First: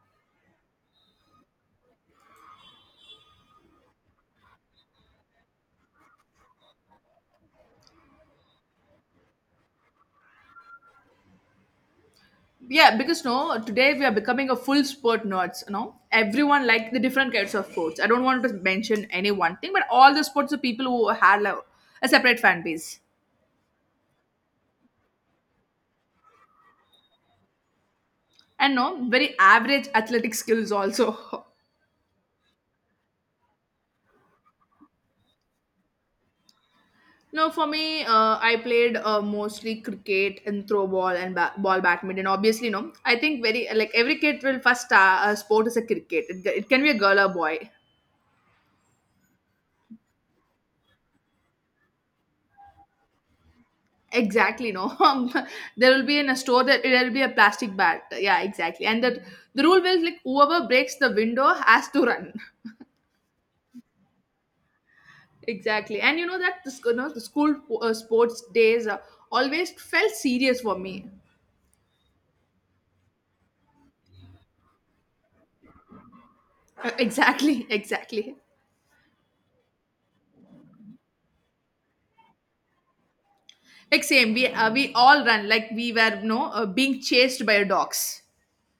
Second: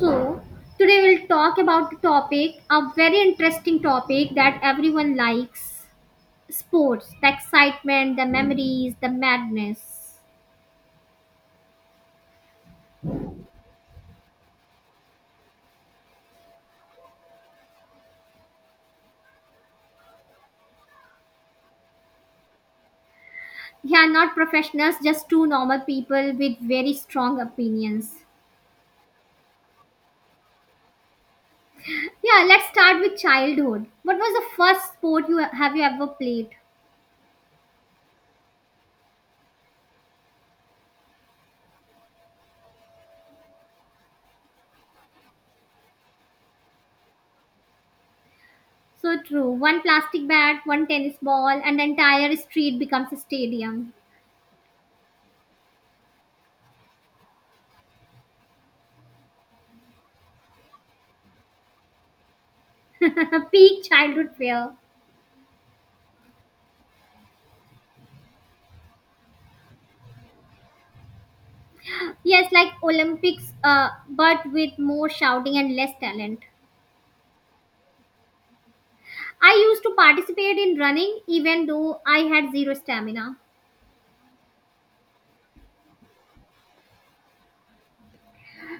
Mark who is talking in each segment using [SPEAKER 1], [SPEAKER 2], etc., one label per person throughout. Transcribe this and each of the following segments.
[SPEAKER 1] So, today we'll talk about the topic, a very interesting topic that everyone likes sports, the excitement, the memories, the madness.
[SPEAKER 2] Yeah, because no, today we are becoming a full sport nerds. You know, everyone like the different kinds of sports. I don't want to mention any one thing, but all the sports are people who have like, a separate fan base
[SPEAKER 1] Yeah, not professionals, just two normal people with very strong opinions.
[SPEAKER 2] and no very average athletic skills also.
[SPEAKER 1] Yeah, let's start with childhood. What was the first sport you ever played?
[SPEAKER 2] No, for me, I played mostly cricket and throw ball and ball badminton. Obviously, no, I think very like every kid will first sport is a cricket. It can be a girl or boy.
[SPEAKER 1] So true. One plastic bat, one tennis ball, and the entire street becomes a stadium.
[SPEAKER 2] Exactly, no. There will be in a store that there will be a plastic bat. Yeah, exactly. And that the rule was like whoever breaks the window has to run.
[SPEAKER 1] Peak childhood fear.
[SPEAKER 2] Exactly. And you know that you know, the school sports days always felt serious for me.
[SPEAKER 1] Yes, like Olympics, but with more shouting and less talent.
[SPEAKER 2] Exactly, exactly.
[SPEAKER 1] I used to participate in running even though I had zero stamina.
[SPEAKER 2] Like same, we all run like we were no being chased by dogs.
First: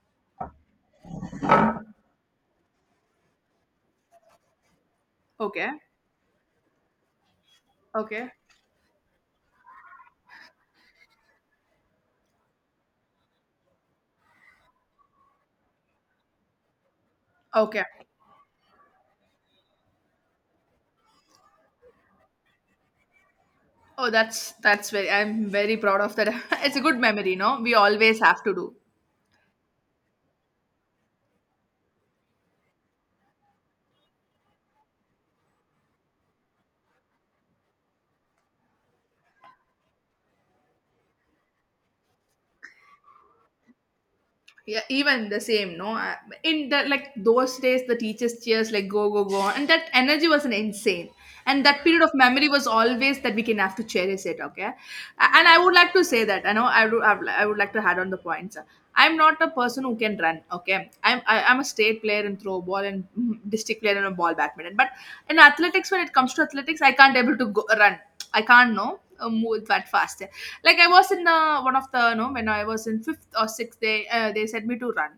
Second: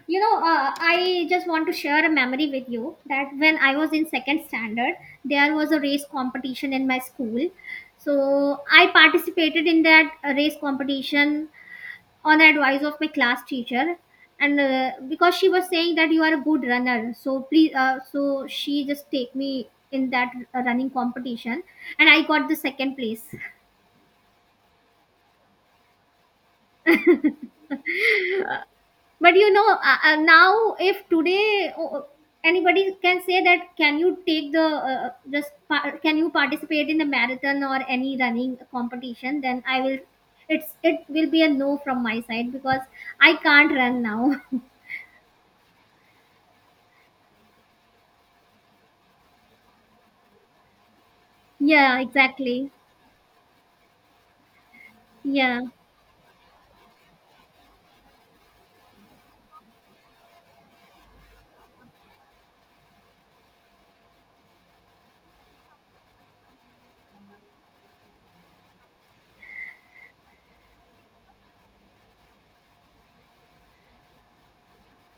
[SPEAKER 1] I just want to share a memory with you that when I was in second standard, there
[SPEAKER 2] Okay,
[SPEAKER 1] was a race competition in my school.
[SPEAKER 2] okay,
[SPEAKER 1] So I participated in that race competition on the advice of my class teacher and because she was saying that you are a good runner so please
[SPEAKER 2] okay.
[SPEAKER 1] so she just take me in that running competition and I got the second place.
[SPEAKER 2] Oh, that's very. I'm very proud of that. It's a good memory, no. We always have to do.
[SPEAKER 1] But you know now if today anybody can say that can you take the can you participate in the marathon or any running competition then I will it will be a no from my side because I can't run now.
[SPEAKER 2] Yeah, even the same no in the like those days the teachers cheers like go go go and that energy was an insane, and that
[SPEAKER 1] Yeah,
[SPEAKER 2] period of memory was
[SPEAKER 1] exactly.
[SPEAKER 2] always that we can have to cherish it okay and I
[SPEAKER 1] Yeah.
[SPEAKER 2] would like to say that I know I do I would like to add on the points. I'm not a person who can run, okay. I'm a state player in throw ball and district player in a ball badminton, but in athletics, when it comes to athletics, I can't able to go, run. I can't know move that fast. Like I was in one of the no when I was in fifth or sixth, they sent me to run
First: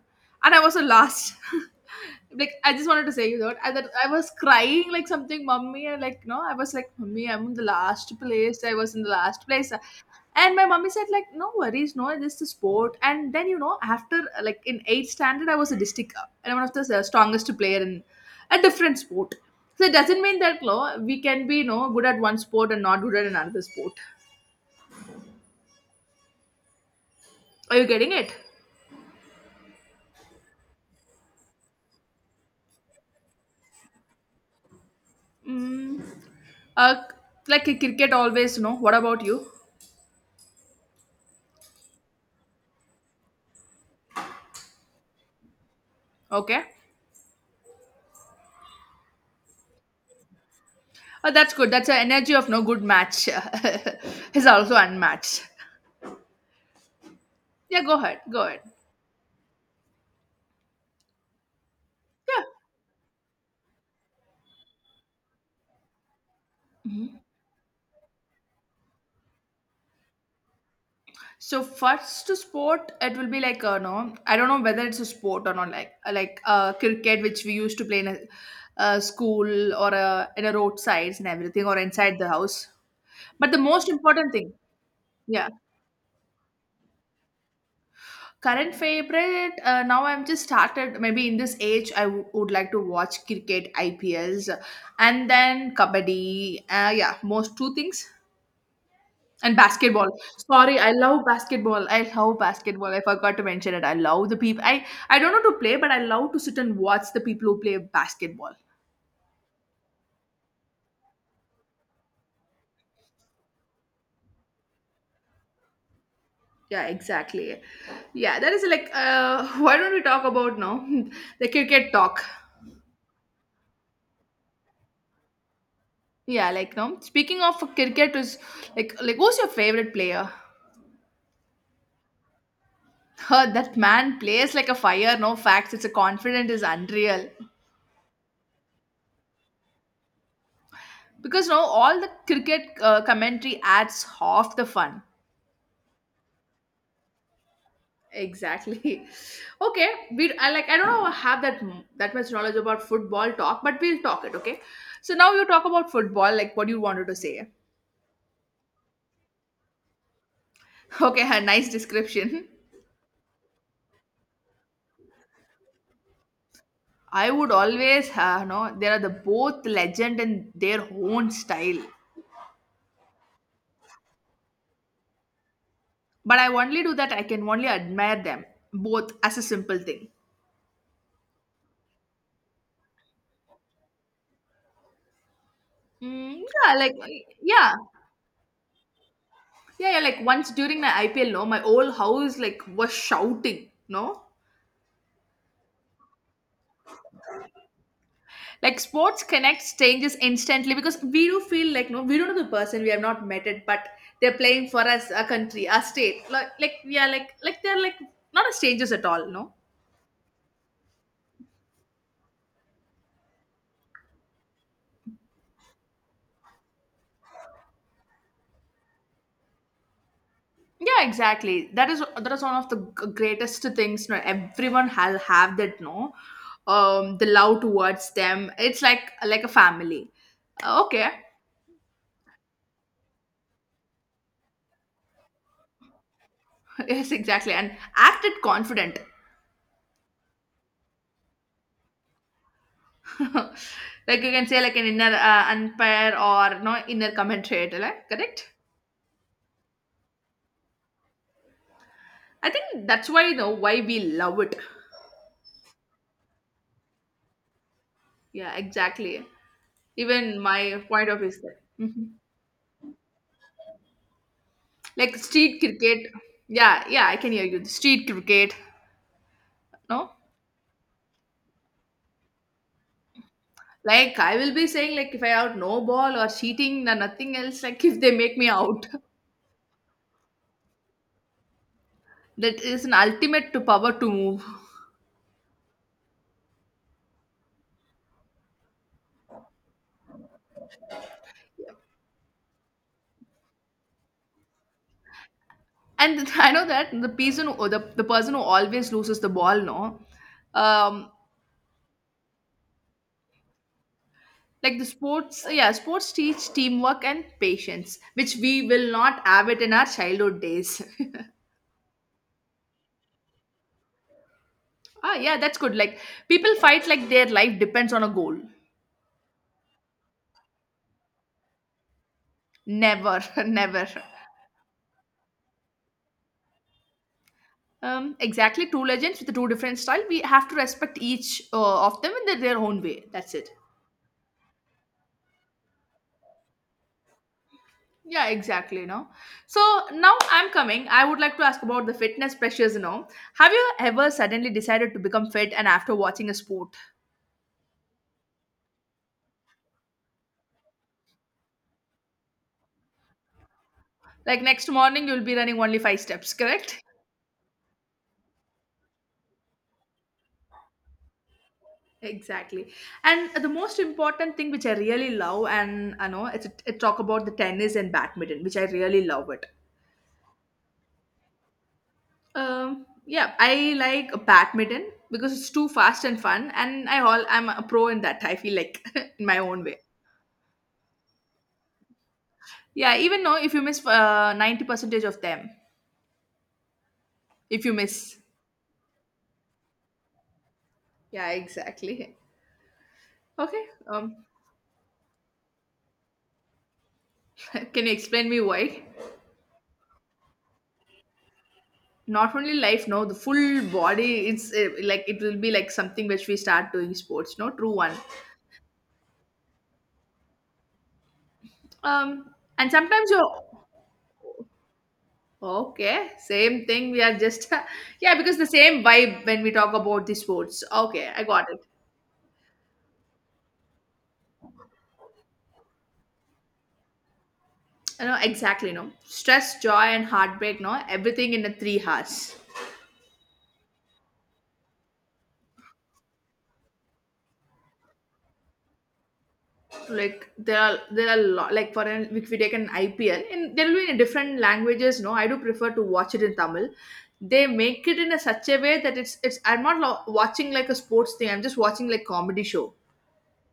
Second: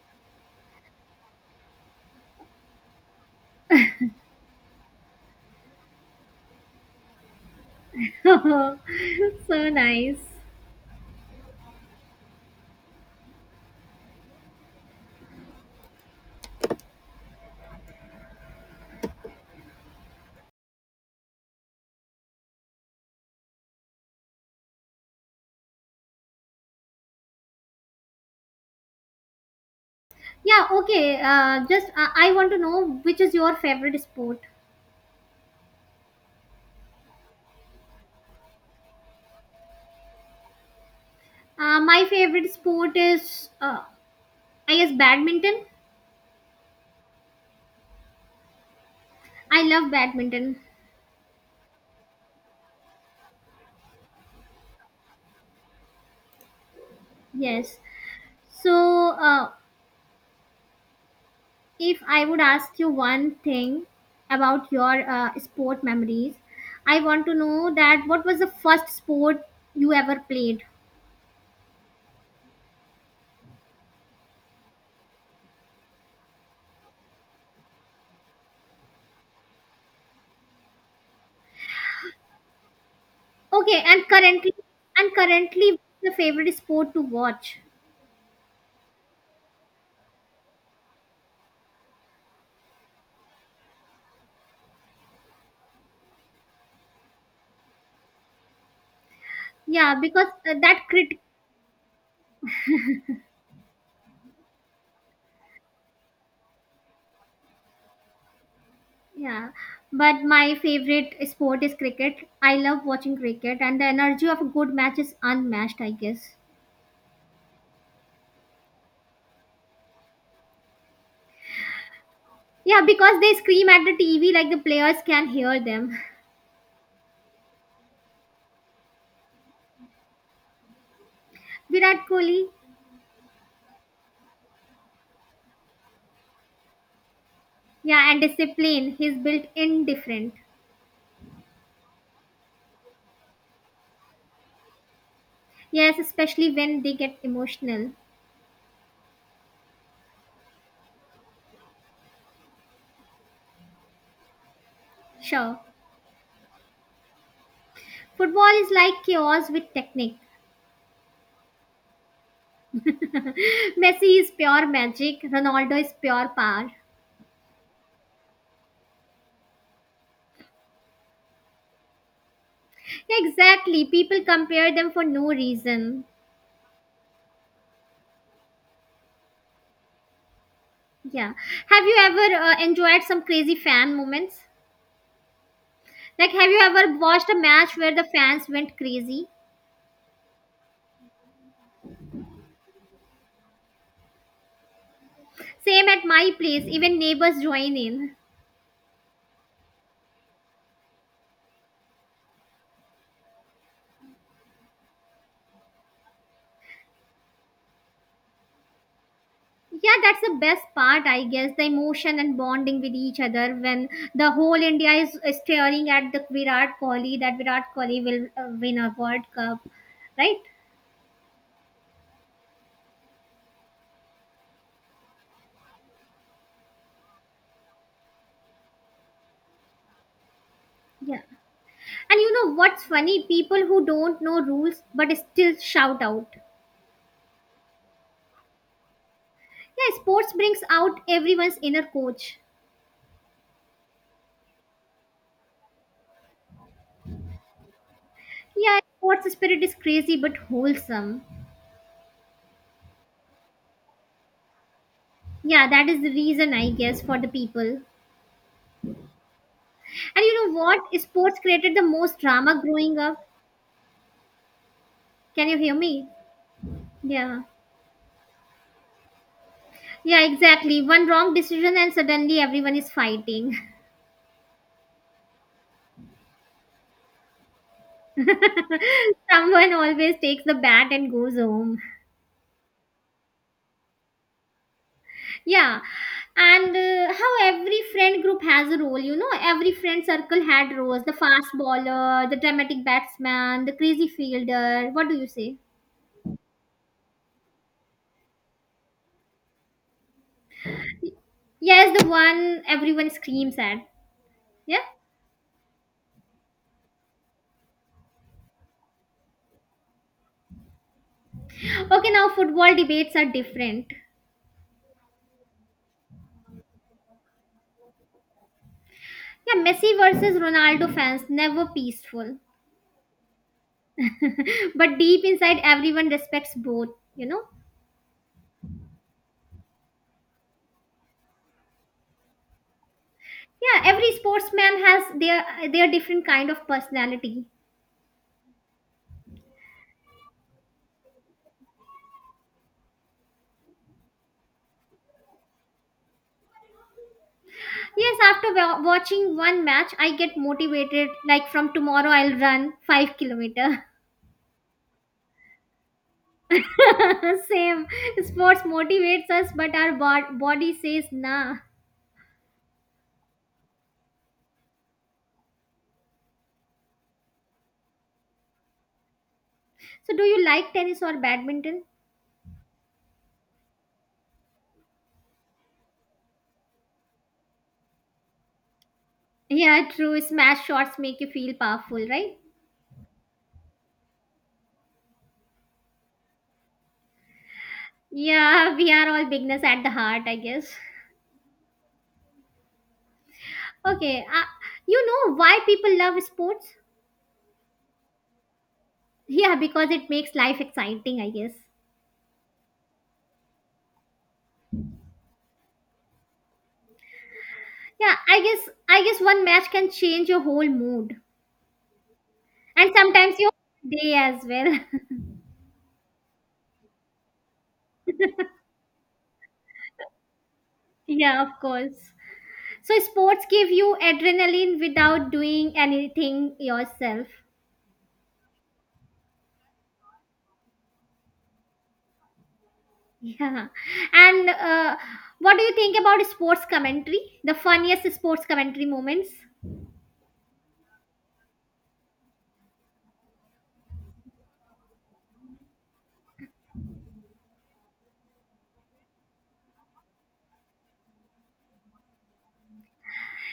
[SPEAKER 2] and I was the last. Like I just wanted to say, you know, that I was crying like something mommy and like no I was like mommy, I'm in the last place, I was in the last
[SPEAKER 1] So
[SPEAKER 2] place.
[SPEAKER 1] nice.
[SPEAKER 2] And my mommy said like no worries, no this is a sport. And then you know after like in eighth standard I was a district and one of the strongest player in a different sport. So it doesn't mean that no we can be no good at one sport and not good at another sport. Are you getting it?
[SPEAKER 1] Yeah, okay. Just I want to know which is your favorite sport.
[SPEAKER 2] Mm, uh, like a cricket always, no. What about you?
[SPEAKER 1] My favorite sport is, I guess, badminton.
[SPEAKER 2] Okay.
[SPEAKER 1] I love badminton.
[SPEAKER 2] Oh, that's good. That's the energy of no good match. Is also unmatched.
[SPEAKER 1] Yes.
[SPEAKER 2] Yeah, go ahead. Go ahead.
[SPEAKER 1] So, uh, if I would
[SPEAKER 2] Yeah.
[SPEAKER 1] ask you one thing about your sport memories, I
[SPEAKER 2] Mhm.
[SPEAKER 1] want to know that what was the first sport you ever played?
[SPEAKER 2] So first to sport, it will be like no, I don't know whether it's a sport or not. Like cricket, which we used to play in a school or a, in a roadsides and everything, or inside the house. But the
[SPEAKER 1] Okay,
[SPEAKER 2] most
[SPEAKER 1] and
[SPEAKER 2] important thing,
[SPEAKER 1] currently, and
[SPEAKER 2] yeah,
[SPEAKER 1] currently, the favorite sport to watch.
[SPEAKER 2] current favorite, now I'm just started. Maybe in this age, would like to watch cricket, IPLs, and then kabaddi. Yeah, most two things. And
[SPEAKER 1] Yeah,
[SPEAKER 2] basketball.
[SPEAKER 1] because
[SPEAKER 2] Sorry,
[SPEAKER 1] that
[SPEAKER 2] I
[SPEAKER 1] crit-
[SPEAKER 2] love basketball. I love basketball. I forgot to mention it. I love the people. I don't know to play, but I love to sit and watch the people who play basketball.
[SPEAKER 1] yeah, but my favorite sport is cricket. I love watching cricket, and the energy of a good match is unmatched, I guess.
[SPEAKER 2] Yeah, exactly. Yeah, that is like, why don't we talk about now the cricket talk?
[SPEAKER 1] Yeah, because they scream at the TV like the players can hear them.
[SPEAKER 2] Yeah, like, no. Speaking of cricket, is like who's your favorite player?
[SPEAKER 1] Virat Kohli,
[SPEAKER 2] Huh, that man plays like a fire, no facts. It's a confident is unreal.
[SPEAKER 1] yeah, and discipline. He's built indifferent.
[SPEAKER 2] Because no, all the cricket commentary adds half the fun.
[SPEAKER 1] Yes, especially when they get emotional.
[SPEAKER 2] Exactly. Okay, we I like I don't know have that that much knowledge about football talk, but we'll talk it. Okay. So now you
[SPEAKER 1] Sure.
[SPEAKER 2] talk about football, like what you wanted to say.
[SPEAKER 1] Football is like chaos with technique.
[SPEAKER 2] Okay, a nice description.
[SPEAKER 1] Messi is pure magic. Ronaldo is pure power.
[SPEAKER 2] I would always no, they are the both legend in their own style,
[SPEAKER 1] Exactly. People compare them for no reason.
[SPEAKER 2] but I only do that. I can only admire them both as a simple thing.
[SPEAKER 1] Yeah. Have you ever enjoyed some crazy fan moments? Like,
[SPEAKER 2] Mm,
[SPEAKER 1] have you
[SPEAKER 2] yeah, like
[SPEAKER 1] ever watched a match
[SPEAKER 2] yeah,
[SPEAKER 1] where the fans went crazy?
[SPEAKER 2] yeah, yeah. Like once during my IPL, no, my whole house like was shouting, no.
[SPEAKER 1] Same at my place, even neighbors join in.
[SPEAKER 2] Like sports connects changes instantly because we do feel like no, we don't know the person we have not met it, but they're playing for us, a country, a state. Like we are like they're like not as strangers at all, no.
[SPEAKER 1] Yeah, that's the best part, I guess. The emotion and bonding with each other when the whole India is staring at the Virat Kohli, that Virat Kohli will win a World Cup, right?
[SPEAKER 2] Yeah, exactly. That is one of the greatest things. No, everyone has have that. No, the love towards them. It's like a family. Okay,
[SPEAKER 1] Yeah. And you know what's funny? People who don't know rules but still shout out.
[SPEAKER 2] yes, exactly. And acted confident.
[SPEAKER 1] Yeah, sports brings out everyone's inner coach.
[SPEAKER 2] Like you can say like an inner unpair or no inner commentary, like, correct?
[SPEAKER 1] Yeah, sports spirit is crazy but wholesome.
[SPEAKER 2] I think that's why you know why we love it.
[SPEAKER 1] Yeah, that is the reason, I guess, for the people.
[SPEAKER 2] Yeah, exactly.
[SPEAKER 1] And
[SPEAKER 2] Even
[SPEAKER 1] you know what?
[SPEAKER 2] my point of view
[SPEAKER 1] Sports
[SPEAKER 2] is that
[SPEAKER 1] created the
[SPEAKER 2] mhm.
[SPEAKER 1] most drama growing up.
[SPEAKER 2] Like
[SPEAKER 1] Can you
[SPEAKER 2] street
[SPEAKER 1] hear me?
[SPEAKER 2] cricket. Yeah, yeah, I can
[SPEAKER 1] Yeah.
[SPEAKER 2] hear you. Street cricket. No?
[SPEAKER 1] Yeah, exactly. One wrong decision and suddenly everyone is fighting.
[SPEAKER 2] Like I will be saying like if I out no ball or cheating or nothing else, like if they make me out.
[SPEAKER 1] Someone always takes the bat and goes home.
[SPEAKER 2] That is an ultimate to power to move.
[SPEAKER 1] Yeah. And how every friend group has a role, you know, every friend circle had roles the fast bowler, the dramatic batsman, the crazy fielder. What do you say?
[SPEAKER 2] And I know that the person, who, the person who always loses the ball, no, um,
[SPEAKER 1] Yes, the one everyone screams at.
[SPEAKER 2] like
[SPEAKER 1] Yeah.
[SPEAKER 2] the sports, yeah, sports teach teamwork and patience, which we will not have it in our childhood days.
[SPEAKER 1] Okay, now football debates are different.
[SPEAKER 2] Ah, yeah, that's good. Like people fight like their life depends on a goal.
[SPEAKER 1] Yeah, Messi versus Ronaldo fans, never peaceful.
[SPEAKER 2] Never, never.
[SPEAKER 1] But deep inside, everyone respects both, you know?
[SPEAKER 2] Exactly, two legends with the two different style. We have to respect each of them in their own way. That's it.
[SPEAKER 1] Yeah, every sportsman has their different kind of personality.
[SPEAKER 2] Yeah, exactly. You know, so now I'm coming. I would like to ask about the fitness pressures. You know, have you ever suddenly decided to become fit and after watching a sport?
[SPEAKER 1] Yes, after watching one match, I get motivated. Like from tomorrow, I'll run 5 kilometers.
[SPEAKER 2] Like next morning, you'll be running only five steps, correct?
[SPEAKER 1] Same, sports motivates us, but our body says nah.
[SPEAKER 2] Exactly. And the most important thing which I really love, and I know it's it talk about the tennis and badminton, which I really love it.
[SPEAKER 1] So, do you like tennis or badminton?
[SPEAKER 2] Yeah, I like badminton because it's too fast and fun, and I all I'm a pro in that. I feel like in my own way.
[SPEAKER 1] Yeah, true. Smash shots make you feel powerful, right?
[SPEAKER 2] Yeah, even know if you miss 90 percentage of them, if you miss.
[SPEAKER 1] Yeah, we are all beginners at the heart, I guess.
[SPEAKER 2] Yeah, exactly. Okay.
[SPEAKER 1] Okay, you know why people love sports?
[SPEAKER 2] Can you explain me why?
[SPEAKER 1] Yeah, because it makes life exciting, I guess.
[SPEAKER 2] Not only life, no, the full body. It's like it will be like something which we start doing sports. No, true one.
[SPEAKER 1] Yeah, I guess one match can change your whole mood
[SPEAKER 2] Um, and
[SPEAKER 1] and
[SPEAKER 2] sometimes
[SPEAKER 1] sometimes your
[SPEAKER 2] you're
[SPEAKER 1] day as well.
[SPEAKER 2] okay. Same thing. We are just yeah because the same vibe when we talk about the sports. Okay, I
[SPEAKER 1] Yeah, of
[SPEAKER 2] got it.
[SPEAKER 1] course. So sports give you adrenaline without doing anything yourself.
[SPEAKER 2] No, exactly. No stress, joy, and heartbreak. No, everything in the 3 hours.
[SPEAKER 1] Yeah. And what do you think about sports commentary? The funniest sports commentary moments?
[SPEAKER 2] Like there are lot like for an if we take an IPL and there will be in different languages no I do prefer to watch it in Tamil. They make it in a such a way that it's I'm not watching like a sports thing, I'm just watching like comedy show.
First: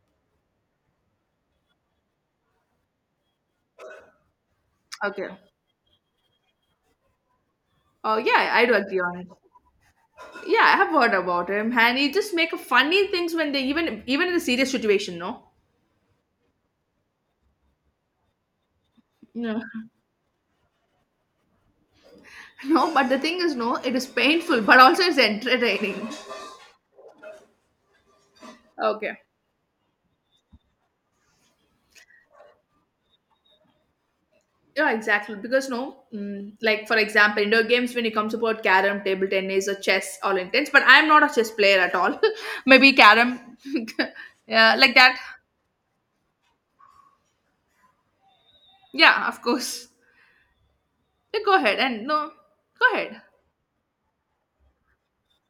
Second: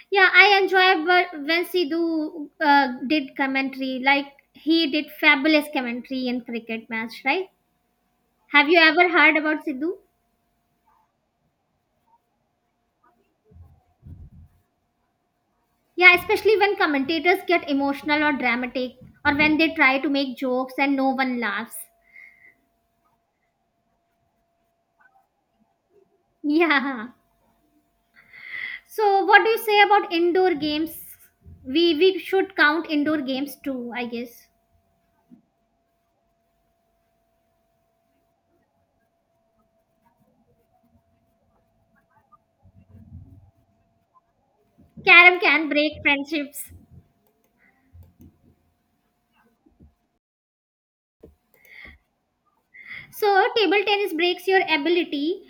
[SPEAKER 1] Yeah, I enjoy when Sidhu did commentary. Like, he did
[SPEAKER 2] Okay,
[SPEAKER 1] fabulous commentary in cricket match, right?
[SPEAKER 2] oh yeah, I
[SPEAKER 1] Have
[SPEAKER 2] do
[SPEAKER 1] you
[SPEAKER 2] agree
[SPEAKER 1] ever
[SPEAKER 2] on it.
[SPEAKER 1] heard about Sidhu?
[SPEAKER 2] Yeah, I have heard about him and he just make funny things when they even in a serious situation, no.
[SPEAKER 1] Yeah, especially when commentators get emotional or dramatic or when
[SPEAKER 2] No.
[SPEAKER 1] they try to make jokes and no one laughs.
[SPEAKER 2] No, but the thing is no it is painful but also it's entertaining.
[SPEAKER 1] Yeah.
[SPEAKER 2] Okay,
[SPEAKER 1] So, what do you say about indoor games? We should count indoor games too, I guess.
[SPEAKER 2] yeah, exactly, because no like for example indoor games when it comes about carom, table tennis or chess, all intents, but I'm not a chess player at all. Maybe carom. Yeah, like that.
[SPEAKER 1] Carom can break friendships.
[SPEAKER 2] Yeah, of course. Yeah, go ahead and no, go ahead.
[SPEAKER 1] So table tennis breaks your ability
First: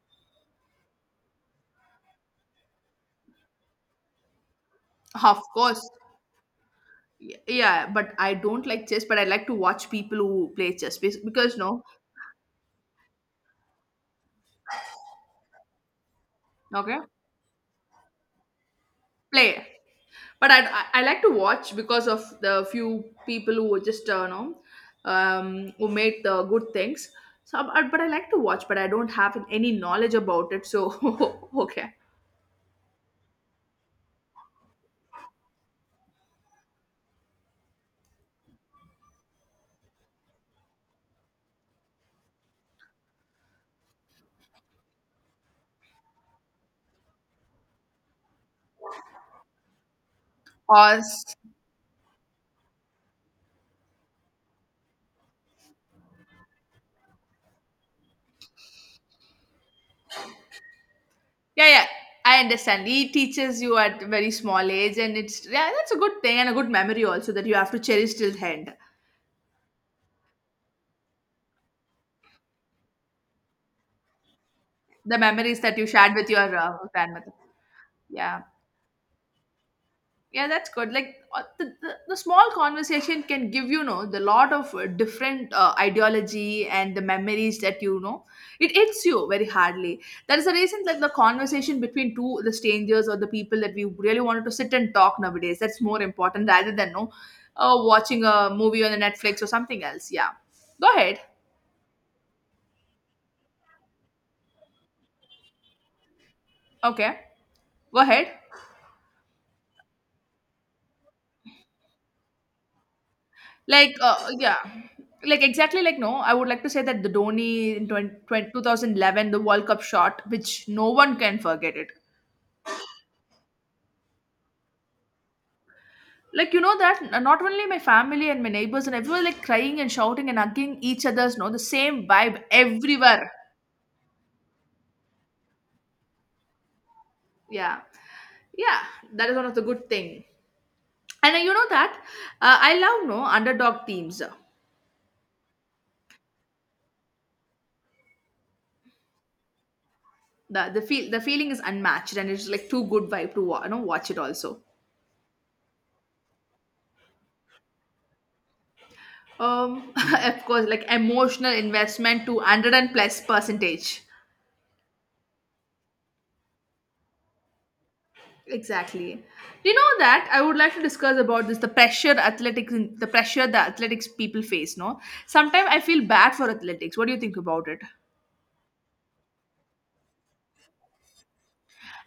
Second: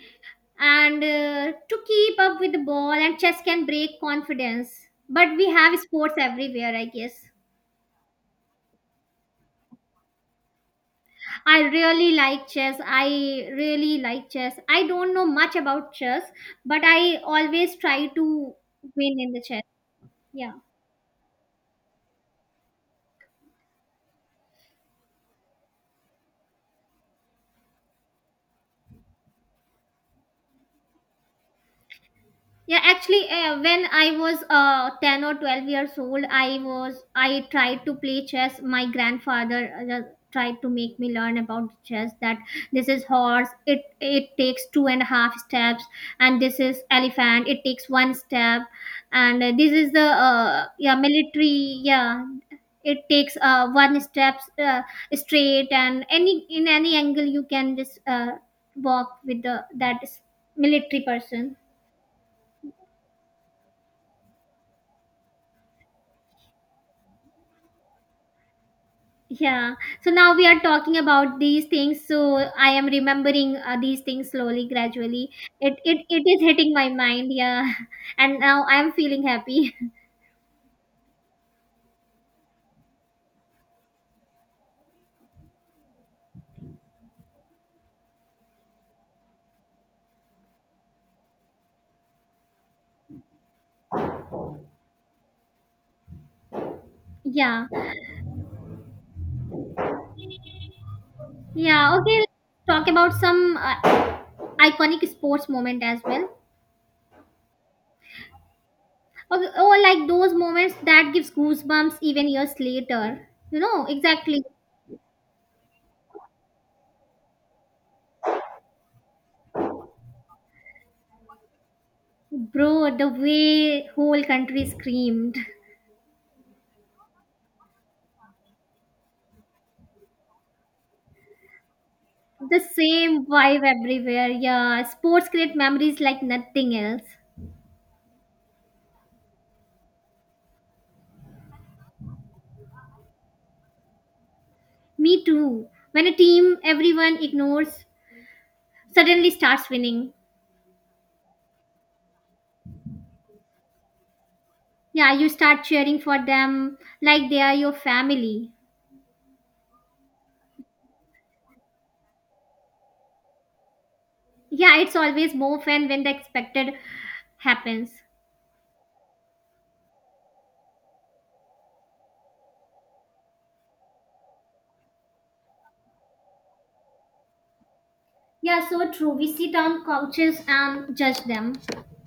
[SPEAKER 1] and to keep up with the ball and chess can break confidence. But
[SPEAKER 2] Of
[SPEAKER 1] we have
[SPEAKER 2] course.
[SPEAKER 1] sports everywhere, I guess.
[SPEAKER 2] Y- yeah, but I don't like chess but I like to watch people who play chess, because
[SPEAKER 1] I
[SPEAKER 2] no,
[SPEAKER 1] really like chess. I really like chess. I don't know much about chess, but
[SPEAKER 2] okay,
[SPEAKER 1] I always try to win in the chess.
[SPEAKER 2] play. But
[SPEAKER 1] Yeah.
[SPEAKER 2] I like to watch because of the few people who just know who made the good things. So, but I like to watch, but I don't have any knowledge about it. So, okay.
[SPEAKER 1] Yeah, actually, when I was 10 or 12 years old, I tried to play chess. My grandfather just tried to make me learn about chess that this is horse it takes two and a half steps, and this is elephant it takes one step, and this is the
[SPEAKER 2] Or
[SPEAKER 1] yeah
[SPEAKER 2] s-
[SPEAKER 1] military yeah it takes one step straight and any angle you can just walk with the that is military person.
[SPEAKER 2] yeah, yeah, I understand. He teaches you at very small age, and it's yeah, that's a good thing and a good memory also that you have to cherish till the end.
[SPEAKER 1] Yeah. So now we are talking about these things. So I am remembering these things slowly,
[SPEAKER 2] The
[SPEAKER 1] gradually.
[SPEAKER 2] memories
[SPEAKER 1] It,
[SPEAKER 2] that you
[SPEAKER 1] it
[SPEAKER 2] shared
[SPEAKER 1] it
[SPEAKER 2] with
[SPEAKER 1] is
[SPEAKER 2] your
[SPEAKER 1] hitting my mind.
[SPEAKER 2] grandmother.
[SPEAKER 1] Yeah. And
[SPEAKER 2] Yeah.
[SPEAKER 1] now I am feeling happy.
[SPEAKER 2] Yeah, that's good. Like the small conversation can give the lot of different ideology and the memories that it hits you very hardly. There is a reason that the conversation between two, the strangers, or the people that we really wanted to sit and talk nowadays, that's more important rather than, no,
[SPEAKER 1] Yeah.
[SPEAKER 2] watching a movie on the Netflix or something else. Yeah. Go ahead.
[SPEAKER 1] Yeah. Okay. Let's talk about some iconic sports moment as well.
[SPEAKER 2] Okay, go ahead.
[SPEAKER 1] Okay. Oh, like those moments that gives goosebumps even years later. You know
[SPEAKER 2] Like
[SPEAKER 1] exactly,
[SPEAKER 2] yeah, like exactly, like no, I would like to say that the Dhoni in 20 20 2011 the World Cup shot, which no one can forget it.
[SPEAKER 1] bro. The way whole country screamed.
[SPEAKER 2] Like you know that not only my family and my neighbors and everyone, like crying and shouting and hugging each other's, no, the same vibe
[SPEAKER 1] The same
[SPEAKER 2] everywhere.
[SPEAKER 1] vibe everywhere. Yeah. Sports create memories like nothing else.
[SPEAKER 2] Yeah. Yeah, that is one of the good thing. And you know that I love, no, underdog teams.
[SPEAKER 1] Me too. When a team everyone ignores suddenly starts winning.
[SPEAKER 2] The feeling is unmatched and it's like too good vibe to watch it also.
[SPEAKER 1] Yeah, you start cheering for them like they are your family.
[SPEAKER 2] Um, of course, like emotional investment to 100 plus percentage.
[SPEAKER 1] Yeah, it's always more fun when the expected happens.
[SPEAKER 2] Exactly. You know that I would like to discuss about this, the pressure athletics, the pressure the athletics people face, no? Sometimes I feel bad for athletics. What do you think about it?
[SPEAKER 1] Yeah, so true. We sit on couches and judge them.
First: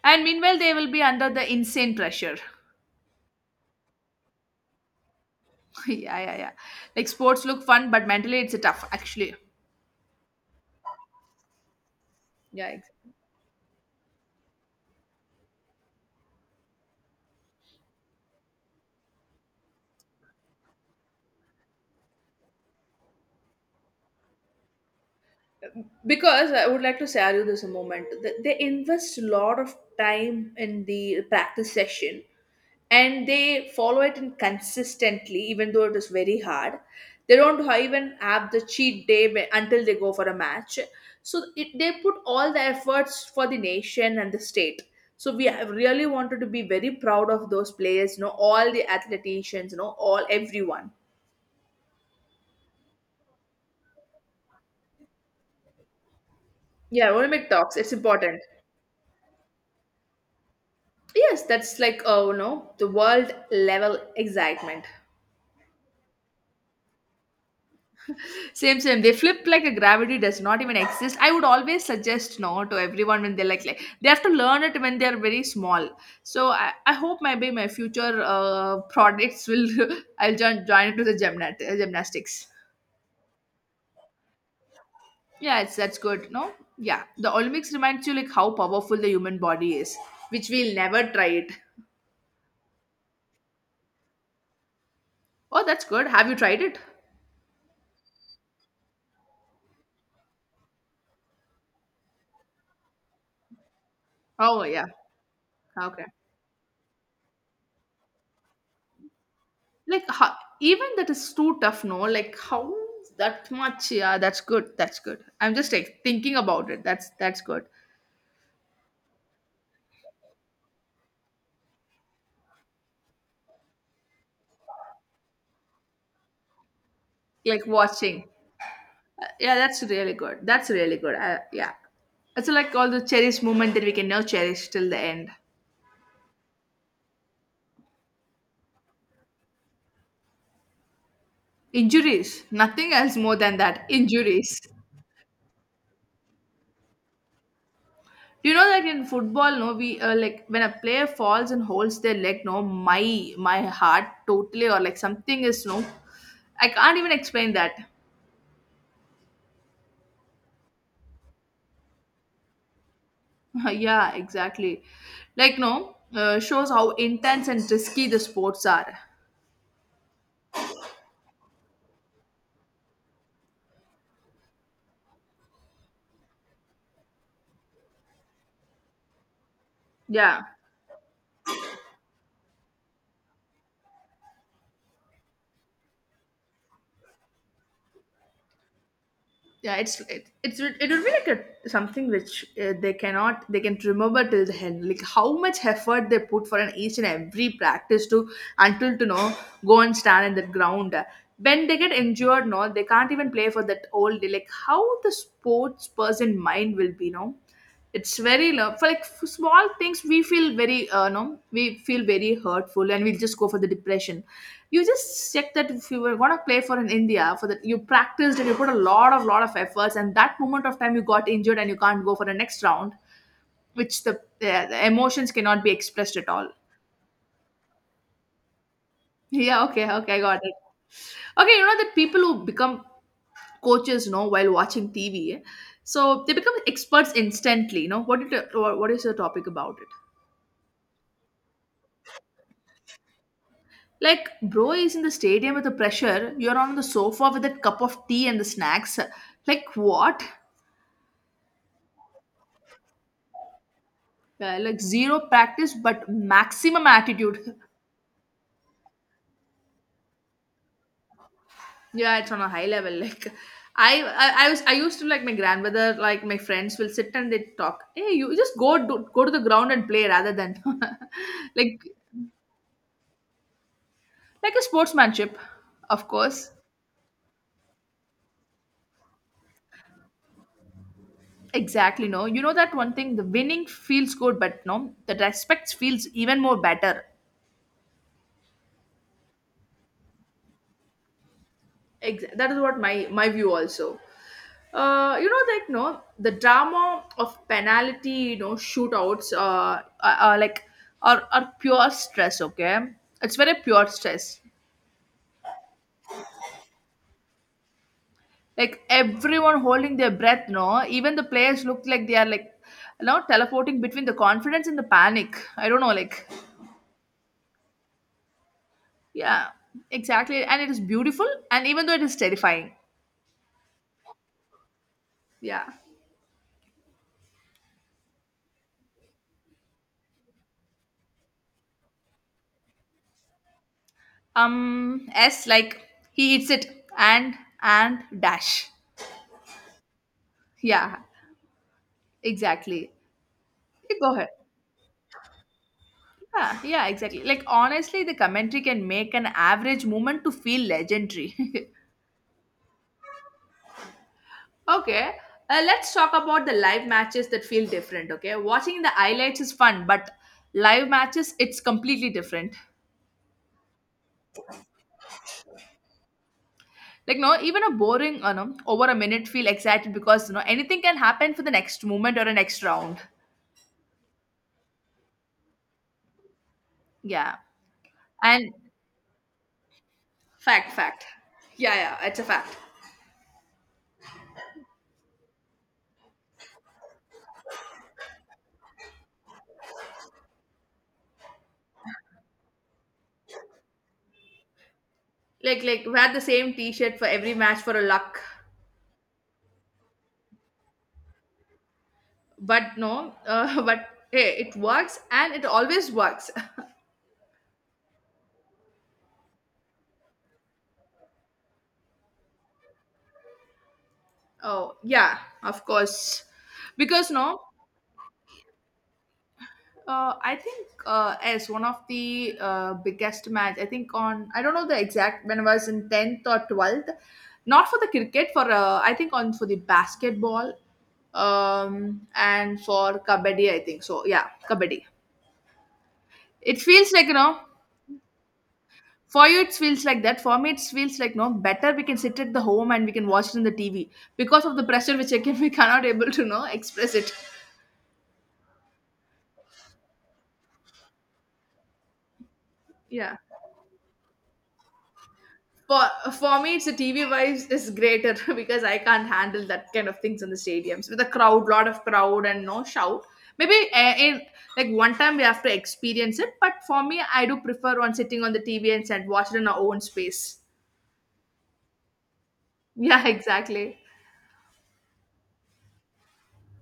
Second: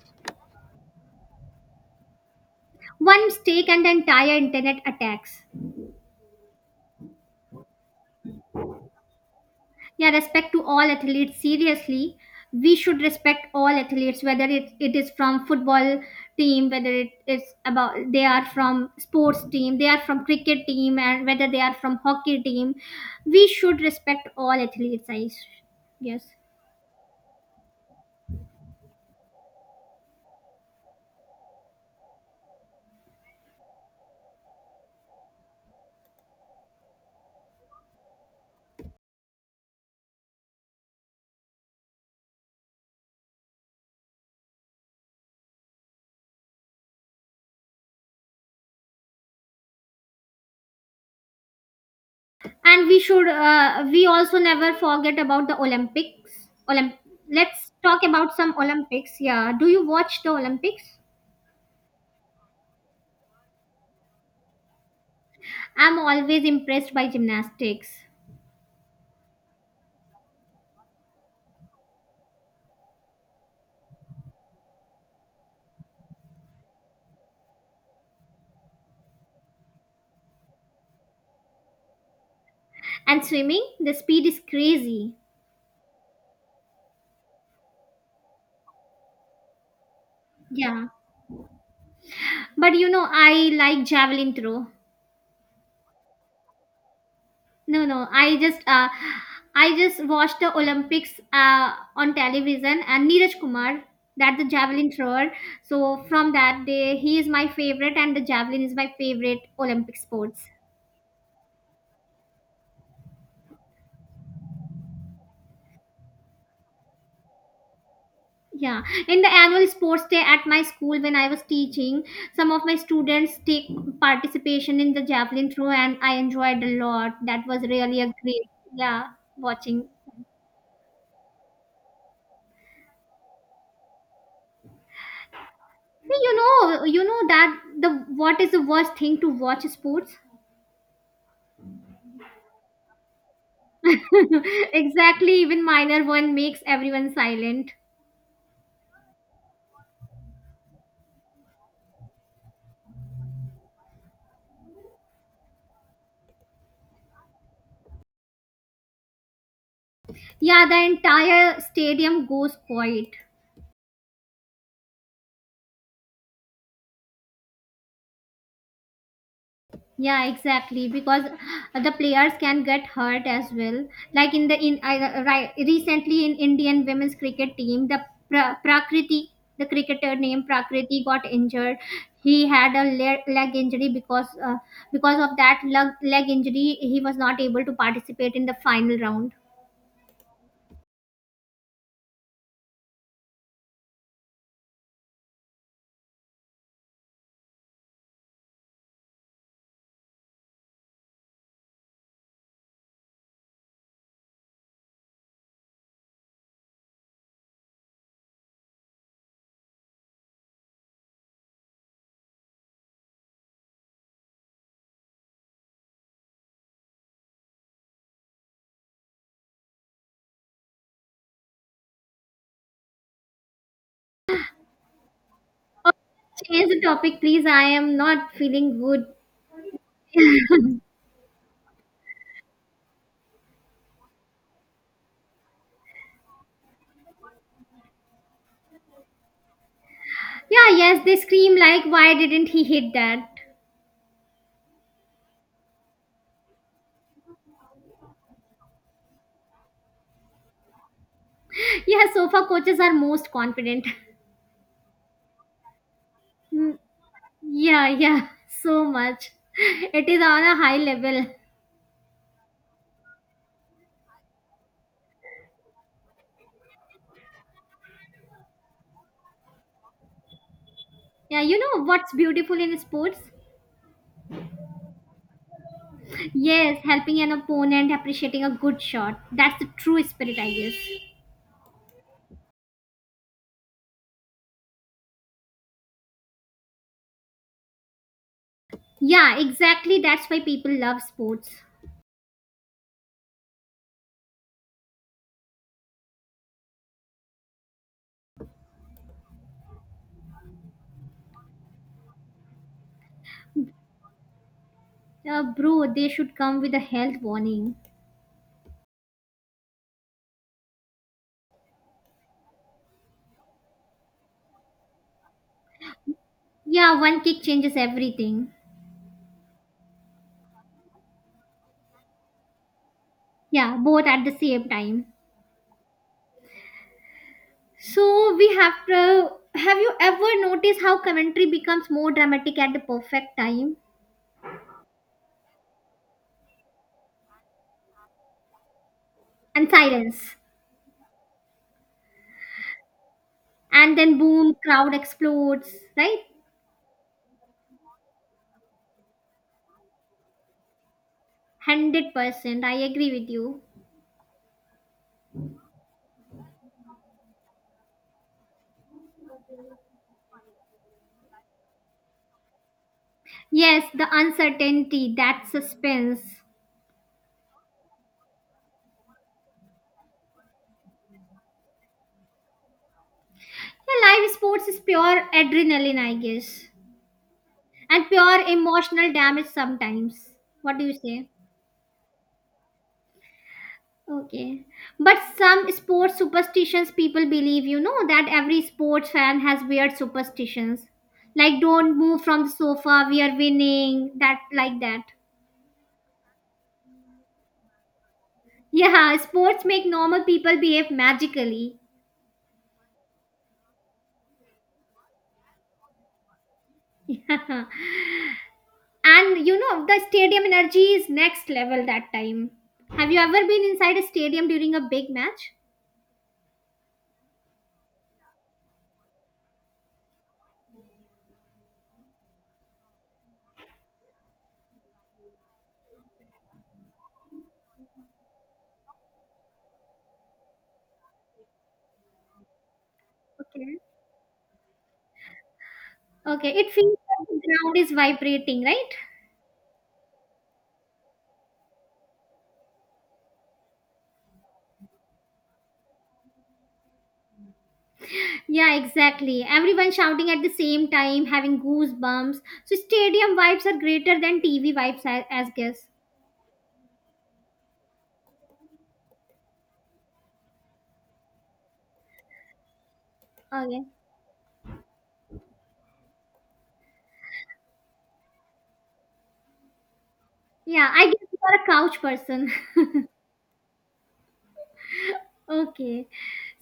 [SPEAKER 2] And meanwhile they will be under the insane pressure.
[SPEAKER 1] One mistake and the entire internet attacks.
[SPEAKER 2] Yeah, yeah, yeah. Like sports look fun, but mentally it's a tough actually.
[SPEAKER 1] Yeah, respect to all athletes seriously. We
[SPEAKER 2] Yeah,
[SPEAKER 1] should respect all athletes whether it is from football team, whether it is about they are from sports team, they are from cricket team, and whether they are from hockey team, we should respect all athletes yes.
[SPEAKER 2] because I would like to say, argue this a moment. They invest a lot of time in the practice session and they follow it in consistently, even though it is very hard. They don't even have the cheat day until they go for a match. So they put all the efforts for the nation and the state. So we have really wanted to be very proud of those players, all the athleticians, all everyone.
[SPEAKER 1] And we should we also never forget about the Olympics. Olymp-
[SPEAKER 2] Yeah, I want to make
[SPEAKER 1] let's
[SPEAKER 2] talks. It's
[SPEAKER 1] talk about
[SPEAKER 2] important.
[SPEAKER 1] some Olympics. Yeah, do you watch the Olympics?
[SPEAKER 2] Yes, that's like oh no, the world level excitement.
[SPEAKER 1] I'm always impressed by gymnastics.
[SPEAKER 2] Same, same. They flip like a gravity does not even exist. I would always suggest no to everyone when they're like, they have to learn it when they're very small. So I hope maybe my future products will I'll join it to the gymnast, gymnastics.
[SPEAKER 1] And swimming, the speed is crazy.
[SPEAKER 2] Yeah, it's that's good. No, yeah, the Olympics reminds you like how powerful the human body is, which we'll
[SPEAKER 1] Yeah.
[SPEAKER 2] never try it.
[SPEAKER 1] But you know, I like javelin throw.
[SPEAKER 2] Oh, that's good. Have you tried it?
[SPEAKER 1] No, no, I just watched the Olympics on television and Neeraj Kumar, that the
[SPEAKER 2] Oh yeah.
[SPEAKER 1] javelin thrower. So
[SPEAKER 2] Okay.
[SPEAKER 1] from that day he is my favorite and the javelin is my favorite Olympic
[SPEAKER 2] Like how,
[SPEAKER 1] sports.
[SPEAKER 2] even that is too tough, no, like how that much. Yeah, that's good, that's good. I'm just like thinking about it. That's good.
[SPEAKER 1] Yeah, in the annual sports day at my school when I was teaching, some of my students take participation in the javelin throw, and I enjoyed a lot. That was
[SPEAKER 2] Like
[SPEAKER 1] really a
[SPEAKER 2] watching.
[SPEAKER 1] great, yeah,
[SPEAKER 2] Yeah, that's
[SPEAKER 1] watching.
[SPEAKER 2] really good, that's really good, yeah. It's like all the cherished moment that we can now cherish till the end.
[SPEAKER 1] See, you know, you know that the what is the worst thing to watch sports?
[SPEAKER 2] Injuries. Nothing else more than that, injuries.
[SPEAKER 1] Exactly, even minor one makes everyone silent.
[SPEAKER 2] You know that in football, no, we like when a player falls and holds their leg, no, my my heart totally, or like something is, no, I can't even explain that.
[SPEAKER 1] Yeah, the entire stadium goes quiet.
[SPEAKER 2] Yeah, exactly. Like no, shows how intense and risky the sports are.
[SPEAKER 1] Yeah, exactly. Because the players can get hurt as well. Like in the in I right recently in Indian women's cricket team, the Prakriti, the cricketer
[SPEAKER 2] Yeah,
[SPEAKER 1] named Prakriti, got injured. He had a leg injury because of that leg injury, he was not able to participate in the final round.
[SPEAKER 2] yeah. It would be like a, something which they cannot they can remember till the end. Like how much effort they put for an each and every practice to until to know, go and stand in the ground. When they get injured, no, they can't even play for that whole day. Like how the sports person mind will be, no. It's very love for like, for small things we feel very no, we feel very hurtful and we'll just go for the depression. You just check that if you were going to play for an India, for that you practiced and you put a lot of efforts, and that moment of time you got injured and you can't go for the next round. Which the, yeah, the emotions cannot be
[SPEAKER 1] Oh,
[SPEAKER 2] expressed at all.
[SPEAKER 1] change the topic, please. I am not feeling good.
[SPEAKER 2] Yeah, okay, okay, I got it. Okay, you know that people who become coaches while watching TV, eh? So they become experts instantly, you know what, did, what is your topic about it?
[SPEAKER 1] Yeah, yes, they scream like, why didn't he hit that?
[SPEAKER 2] Like, bro is in the stadium with the pressure. You're on the sofa with that cup of tea and the snacks. Like, what?
[SPEAKER 1] Yeah, sofa coaches are most confident.
[SPEAKER 2] Yeah, like, zero practice, but maximum attitude.
[SPEAKER 1] Yeah, yeah, so much. It is on a high level.
[SPEAKER 2] Yeah, it's on a high level. Like, I used to like my grandmother, like my friends will sit and they talk. Hey, you just go, go to the ground and play rather than,
[SPEAKER 1] Yeah, you
[SPEAKER 2] like,
[SPEAKER 1] know what's beautiful in sports?
[SPEAKER 2] like a sportsmanship, of course.
[SPEAKER 1] Yes, helping an opponent, appreciating a good shot. That's the true spirit, I guess.
[SPEAKER 2] Exactly. No, you know that one thing. The winning feels good, but no, the respect feels even more better.
[SPEAKER 1] Yeah, exactly. That's why people love sports.
[SPEAKER 2] That is what my view also. You know, like, no, the drama of penalty shootouts, are like are pure stress. Okay, it's very pure stress.
[SPEAKER 1] Bro, they should come with a health warning.
[SPEAKER 2] Like everyone holding their breath, no, even the players look like they are like teleporting between the confidence and the panic. I don't know. Like.
[SPEAKER 1] Yeah, one kick changes everything.
[SPEAKER 2] Yeah, exactly, and it is beautiful, and even though it is terrifying.
[SPEAKER 1] Yeah, both at the same time.
[SPEAKER 2] Yeah.
[SPEAKER 1] So we have to. Have you ever noticed how commentary becomes more dramatic at the perfect time?
[SPEAKER 2] S Like, he eats it, and dash.
[SPEAKER 1] And silence.
[SPEAKER 2] Yeah, exactly.
[SPEAKER 1] And
[SPEAKER 2] Yeah. Go
[SPEAKER 1] then
[SPEAKER 2] ahead.
[SPEAKER 1] boom crowd explodes right.
[SPEAKER 2] Yeah, yeah, exactly. Like honestly, the commentary can make an average moment to feel legendary.
[SPEAKER 1] 100% I agree with you.
[SPEAKER 2] Okay, let's talk about the live matches that feel different. Okay, watching the highlights is fun, but live matches it's completely different.
[SPEAKER 1] Yes, the uncertainty that suspense.
[SPEAKER 2] Like no, even a boring, over a minute feel excited because you know anything can happen for the next moment or a next round.
[SPEAKER 1] Yeah, live sports is pure adrenaline, I guess.
[SPEAKER 2] Yeah,
[SPEAKER 1] And pure
[SPEAKER 2] and
[SPEAKER 1] emotional damage sometimes.
[SPEAKER 2] fact,
[SPEAKER 1] What do you
[SPEAKER 2] fact.
[SPEAKER 1] say?
[SPEAKER 2] Yeah, yeah, it's a fact.
[SPEAKER 1] Okay, but some sports superstitions people believe, you know that every sports fan has weird superstitions like don't move from the sofa we are winning, that like that.
[SPEAKER 2] Like wear the same t-shirt for every match for a luck.
[SPEAKER 1] Yeah, sports make normal people behave magically.
[SPEAKER 2] But no, but hey, it works and it always works.
[SPEAKER 1] Yeah. And you know, the stadium energy is next level that time. Have you ever been inside a stadium during
[SPEAKER 2] Oh
[SPEAKER 1] a big
[SPEAKER 2] yeah,
[SPEAKER 1] match?
[SPEAKER 2] of course, because no, I think as one of the biggest match, I think on, I don't know the exact, when I was in 10th or 12th, not for the cricket, for I think on for the basketball, and for kabaddi I
[SPEAKER 1] Okay.
[SPEAKER 2] think so, yeah, kabaddi.
[SPEAKER 1] Okay,
[SPEAKER 2] It
[SPEAKER 1] it
[SPEAKER 2] feels
[SPEAKER 1] feels
[SPEAKER 2] like, you
[SPEAKER 1] like
[SPEAKER 2] know,
[SPEAKER 1] the ground is vibrating, right?
[SPEAKER 2] for you it feels like that, for me it feels like no, better we can sit at the home and we can watch it in the TV. Because of the pressure which again, we cannot able to know express it.
[SPEAKER 1] Yeah, exactly. Everyone shouting at the same time, having goosebumps. So
[SPEAKER 2] Yeah,
[SPEAKER 1] stadium vibes are greater than TV vibes, I, as
[SPEAKER 2] for
[SPEAKER 1] guess.
[SPEAKER 2] for me it's the TV wise is greater. Because I can't handle that kind of things in the stadiums with a crowd, lot of crowd, and no shout. Maybe
[SPEAKER 1] Okay.
[SPEAKER 2] in, like one time we have to experience it, but for me I do prefer on sitting on the TV and said watch it in our own space.
[SPEAKER 1] Yeah, I guess you are a couch person.
[SPEAKER 2] Yeah. Exactly.
[SPEAKER 1] Okay.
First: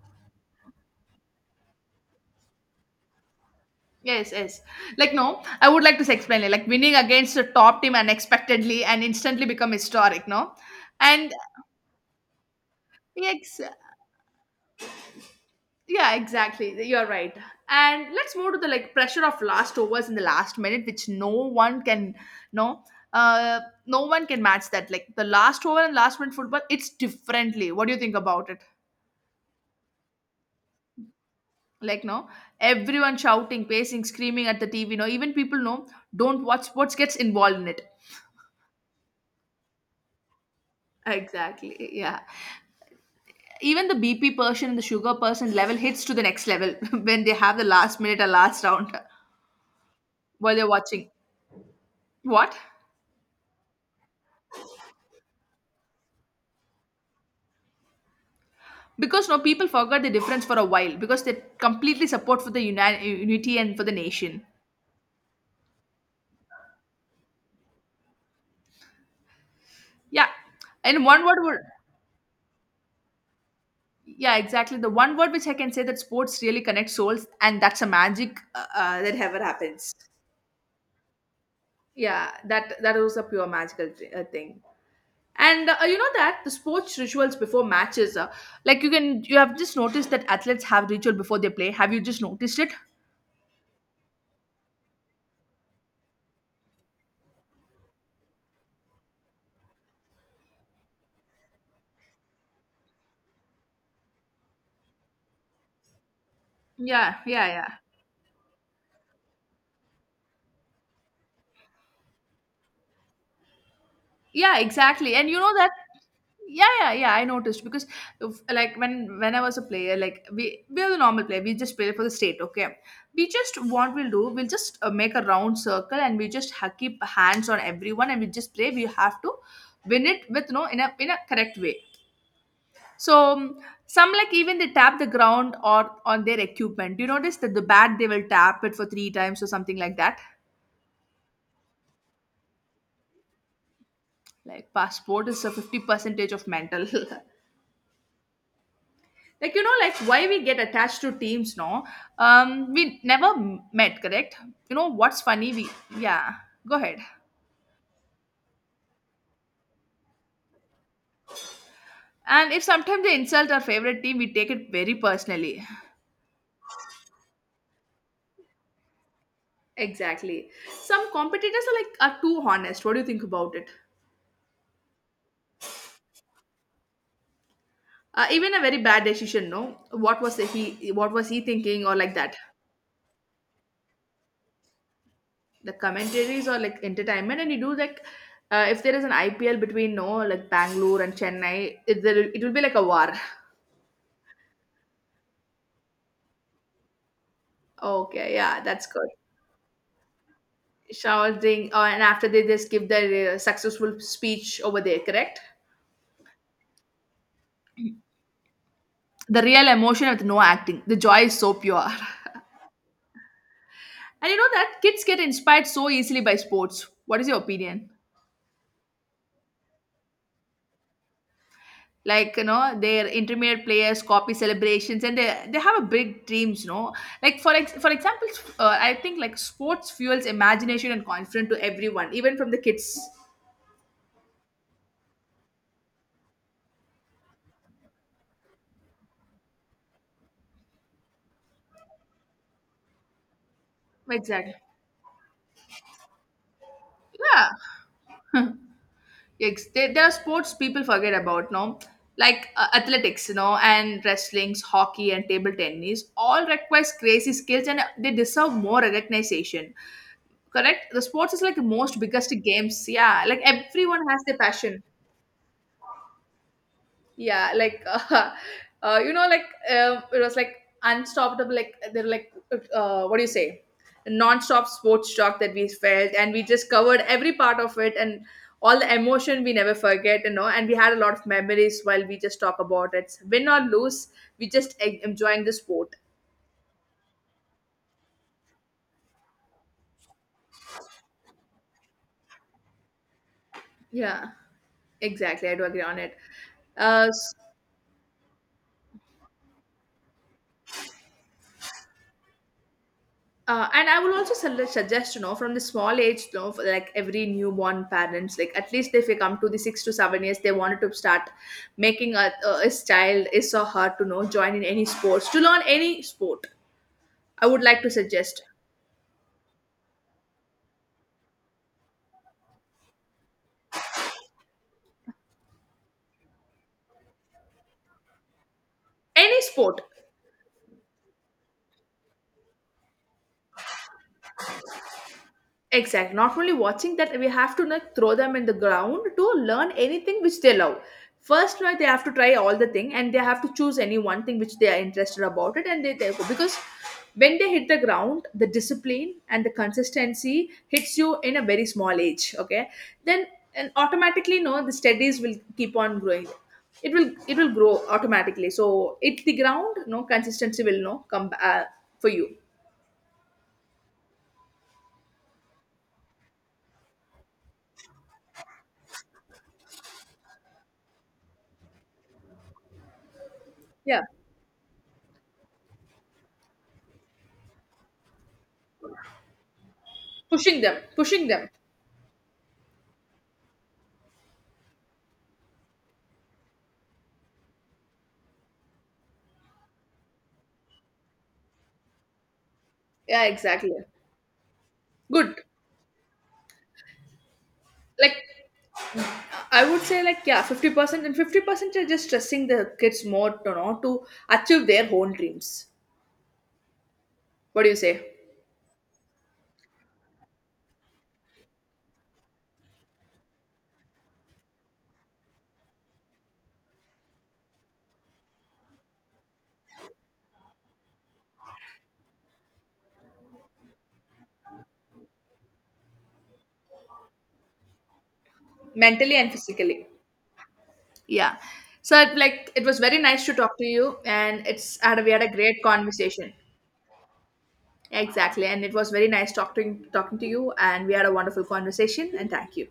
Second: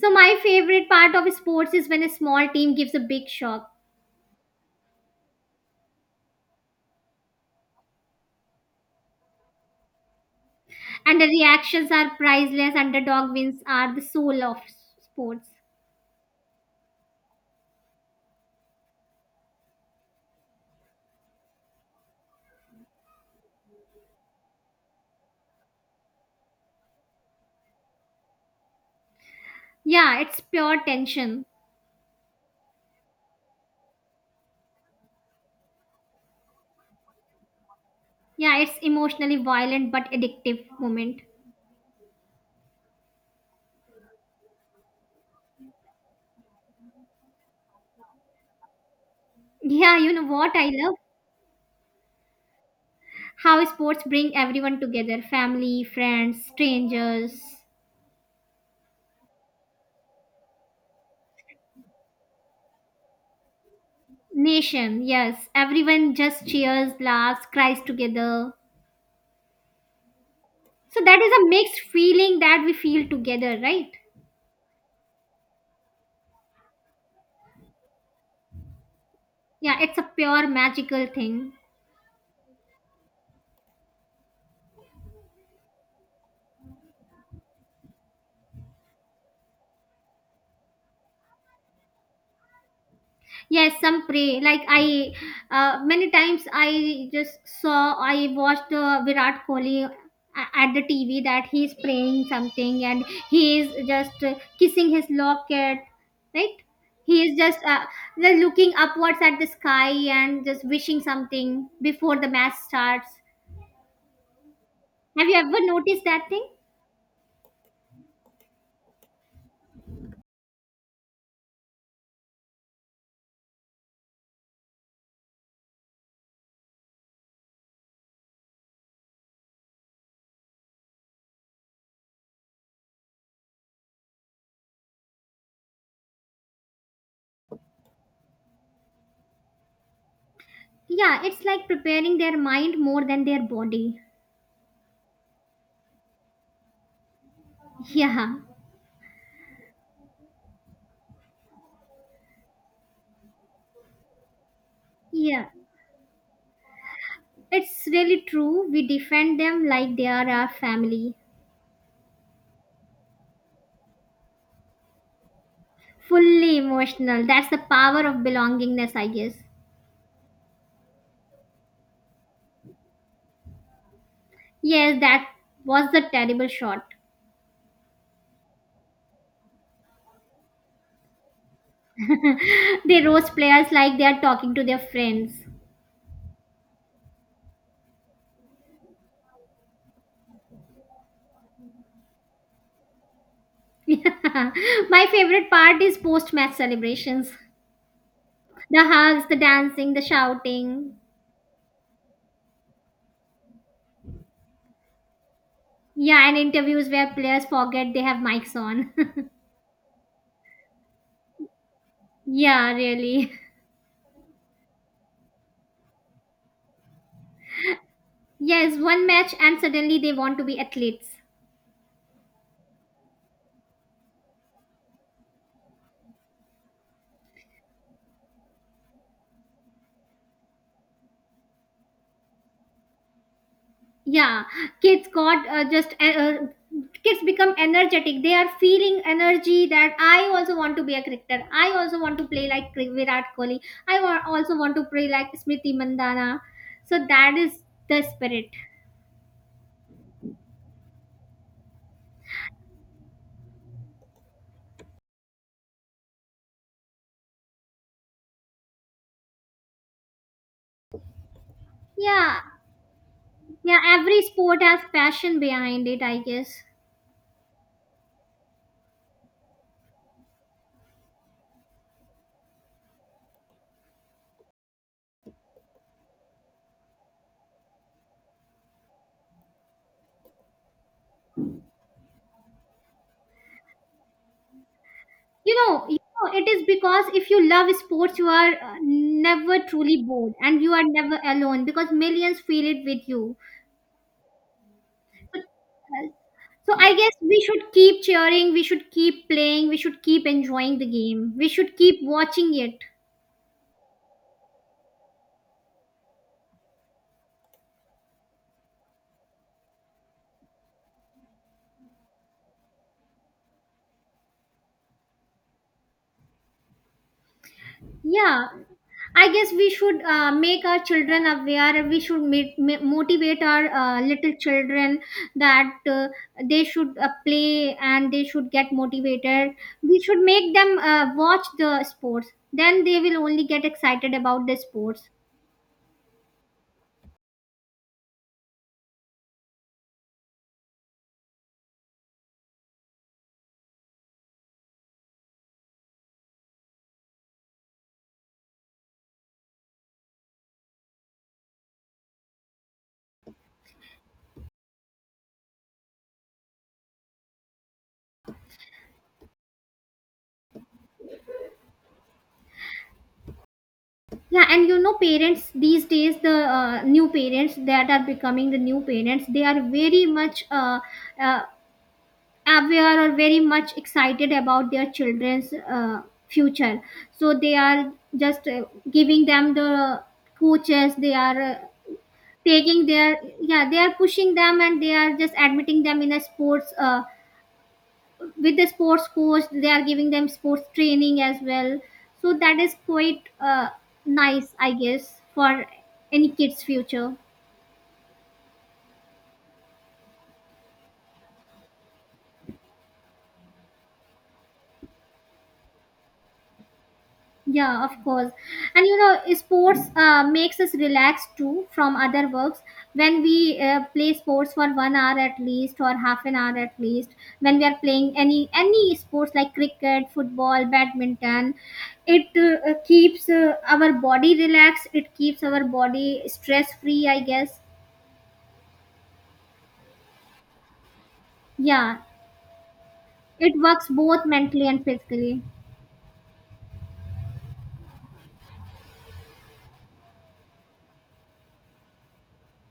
[SPEAKER 1] So my favorite part of sports is when a small team gives a big shock.
[SPEAKER 2] Yes, yes. Like no, I would like to explain it. Like winning against a top team unexpectedly and instantly become historic, no?
[SPEAKER 1] And the
[SPEAKER 2] And
[SPEAKER 1] reactions are priceless. Underdog wins
[SPEAKER 2] yes,
[SPEAKER 1] are the soul of sports.
[SPEAKER 2] yeah, exactly. You're right. And let's move to the like pressure of last overs in the last minute, which no one can, no, uh no one can match that. Like the last over and last minute football, it's differently. What do you think about it?
[SPEAKER 1] Yeah, it's pure tension.
[SPEAKER 2] Like no, everyone shouting, pacing, screaming at the TV, no, even people no don't watch sports gets involved in it.
[SPEAKER 1] Yeah, it's emotionally violent but addictive moment.
[SPEAKER 2] Exactly. Yeah. Even the BP person and the sugar person level hits to the next level when they have the last minute or last round.
[SPEAKER 1] yeah you know what
[SPEAKER 2] While
[SPEAKER 1] i
[SPEAKER 2] they're
[SPEAKER 1] love
[SPEAKER 2] watching. What?
[SPEAKER 1] how sports bring everyone together, family, friends, strangers,
[SPEAKER 2] Because no people forgot the difference for a while because they completely support for the unity and for the nation.
[SPEAKER 1] nation. Yes, everyone just cheers, laughs, cries together.
[SPEAKER 2] Yeah,
[SPEAKER 1] So
[SPEAKER 2] and
[SPEAKER 1] that
[SPEAKER 2] one
[SPEAKER 1] is
[SPEAKER 2] word
[SPEAKER 1] a
[SPEAKER 2] would,
[SPEAKER 1] mixed feeling that we feel together, right?
[SPEAKER 2] yeah exactly, the one word which I can say that sports really connect souls, and that's a magic that ever
[SPEAKER 1] Yeah,
[SPEAKER 2] happens.
[SPEAKER 1] it's a pure magical thing.
[SPEAKER 2] Yeah, that was a pure magical thing. And you know that the sports rituals before matches, like you can, you have just noticed that athletes have ritual before they play. Have you just noticed it?
[SPEAKER 1] Yes, some pray. Many times I just saw, I watched Virat Kohli at the TV that he's praying something and he is just kissing his locket, right?
[SPEAKER 2] Yeah,
[SPEAKER 1] He is
[SPEAKER 2] yeah,
[SPEAKER 1] just
[SPEAKER 2] yeah,
[SPEAKER 1] just looking upwards at the sky and just wishing something before the match starts.
[SPEAKER 2] yeah, exactly.
[SPEAKER 1] Have
[SPEAKER 2] And
[SPEAKER 1] you
[SPEAKER 2] you know
[SPEAKER 1] ever
[SPEAKER 2] that,
[SPEAKER 1] noticed that thing?
[SPEAKER 2] yeah, yeah, yeah, I noticed because, like, when I was a player, like we are the normal player. We just play for the state. Okay, we just what we'll do, we'll just make a round circle and we just keep hands on everyone and we just play. We have to win it with no in a correct way. So some, like, even they tap the ground or on their equipment. Do you notice that the bat they will tap it for three times or something like that?
[SPEAKER 1] Yeah, it's like preparing their mind more than their body.
[SPEAKER 2] Like passport is a 50 percentage of mental.
[SPEAKER 1] Yeah,
[SPEAKER 2] Like you know, like why we get attached to teams? No, we never met, correct? You know what's
[SPEAKER 1] yeah.
[SPEAKER 2] funny? We, yeah, go ahead.
[SPEAKER 1] It's really true. We defend them like they are our family.
[SPEAKER 2] And if sometimes they insult our favorite team, we take it very personally.
[SPEAKER 1] Fully emotional. That's the power of belongingness, I guess.
[SPEAKER 2] Exactly. Some competitors are, like, are too honest. What do you think about it?
[SPEAKER 1] Yes, that was the terrible shot.
[SPEAKER 2] Even a very bad decision, no? What was he? What was he thinking, or like that?
[SPEAKER 1] They roast players like they are talking to their friends.
[SPEAKER 2] The commentaries or like entertainment, and you do like, if there is an IPL between, no, like Bangalore and Chennai, it will be like a war.
[SPEAKER 1] My favorite part is post match celebrations,
[SPEAKER 2] Okay, yeah,
[SPEAKER 1] the
[SPEAKER 2] that's good.
[SPEAKER 1] hugs, the dancing, the shouting.
[SPEAKER 2] Shouting, and after they just give their successful speech over there, correct?
[SPEAKER 1] Yeah, and interviews where players forget they have mics on.
[SPEAKER 2] The real emotion with no acting. The joy is so pure.
[SPEAKER 1] Yeah, really.
[SPEAKER 2] And you know that kids get inspired so easily by sports. What is your opinion?
[SPEAKER 1] Yes, one match and suddenly they want to be athletes.
[SPEAKER 2] Like you know their intermediate players copy celebrations and they have a big dreams. Like for for example, I think like sports fuels imagination and confidence to everyone even from the kids.
[SPEAKER 1] Yeah, kids got just kids become energetic, they are feeling energy that I also want to be a cricketer, I also want to play like Virat Kohli, I
[SPEAKER 2] Exactly.
[SPEAKER 1] also want to play like Smriti Mandana. So that
[SPEAKER 2] Yeah.
[SPEAKER 1] is the spirit.
[SPEAKER 2] There, are sports people forget about, no, like athletics, and wrestlings, hockey, and table tennis all requires crazy skills and they deserve more recognition. Correct, the sports is like the most biggest
[SPEAKER 1] Yeah,
[SPEAKER 2] games. Yeah, like
[SPEAKER 1] yeah,
[SPEAKER 2] everyone
[SPEAKER 1] every
[SPEAKER 2] has their
[SPEAKER 1] sport has
[SPEAKER 2] passion.
[SPEAKER 1] passion behind it, I guess.
[SPEAKER 2] Yeah, like you know, like it was like unstoppable, like they're like, what do you say, non-stop sports talk that we felt and we just covered every part of it, and all the emotion we never forget, and we had a lot of memories while we just talk about it, win or lose, we just enjoying the
[SPEAKER 1] you know,
[SPEAKER 2] sport.
[SPEAKER 1] you know it is because if you love sports you are never truly bored and you are never alone because millions feel it with you.
[SPEAKER 2] Yeah, exactly, I do agree on
[SPEAKER 1] So,
[SPEAKER 2] it.
[SPEAKER 1] So, I
[SPEAKER 2] uh,
[SPEAKER 1] guess we should keep cheering, we should keep playing, we should keep enjoying the game, we should keep watching it.
[SPEAKER 2] And I will also suggest, you know, from the small age, you know, for like every newborn parents, like at least if they come to the 6 to 7 years, they wanted to start making a his child is or her to know join in any sports to learn any sport. I would like to suggest
[SPEAKER 1] Yeah, I guess we should make our children aware, we should motivate our little children that they should play and they should get
[SPEAKER 2] any
[SPEAKER 1] motivated.
[SPEAKER 2] sport.
[SPEAKER 1] We should make them watch the sports, then they will only get excited about the sports.
[SPEAKER 2] Exactly. Not only watching that, we have to like, throw them in the ground to learn anything which they love. First, right, they have to try all the thing, and they have to choose any one thing which they are interested about it, and they go because when they hit the ground, the discipline and the consistency hits you in a very small age. Okay, then and automatically, no, the studies will keep on growing. It will grow automatically. So hit the ground, no consistency will no come for you.
[SPEAKER 1] Yeah, and you know parents these days, the new parents that are becoming the new parents, they are very much uh, aware or very much
[SPEAKER 2] Yeah,
[SPEAKER 1] excited about their children's future, so they are just giving them the
[SPEAKER 2] pushing them,
[SPEAKER 1] coaches, they
[SPEAKER 2] pushing
[SPEAKER 1] are
[SPEAKER 2] them.
[SPEAKER 1] taking their, yeah, they are pushing them and they are just admitting them in a sports with the sports coach, they are giving them sports training as well. So that is
[SPEAKER 2] Yeah,
[SPEAKER 1] quite
[SPEAKER 2] exactly.
[SPEAKER 1] nice, I guess,
[SPEAKER 2] Good.
[SPEAKER 1] for any kid's future.
[SPEAKER 2] Like I would say like yeah, 50% and 50% are just stressing the kids more to know to achieve their own dreams. What do you
[SPEAKER 1] Yeah, of
[SPEAKER 2] say?
[SPEAKER 1] course. And you know sports makes us relax too from other works. When we play sports for 1 hour at least or half an hour at least, when we are playing any sports like cricket, football, badminton, it keeps our body relaxed, it keeps our body stress free, I guess.
[SPEAKER 2] Mentally and physically. Yeah.
[SPEAKER 1] Yeah,
[SPEAKER 2] So like it was very nice to talk
[SPEAKER 1] it
[SPEAKER 2] to
[SPEAKER 1] works
[SPEAKER 2] you
[SPEAKER 1] both
[SPEAKER 2] and
[SPEAKER 1] mentally
[SPEAKER 2] it's
[SPEAKER 1] and
[SPEAKER 2] had we had a
[SPEAKER 1] physically.
[SPEAKER 2] great conversation. Exactly. And it was very nice talking to you and we had a wonderful conversation and thank you.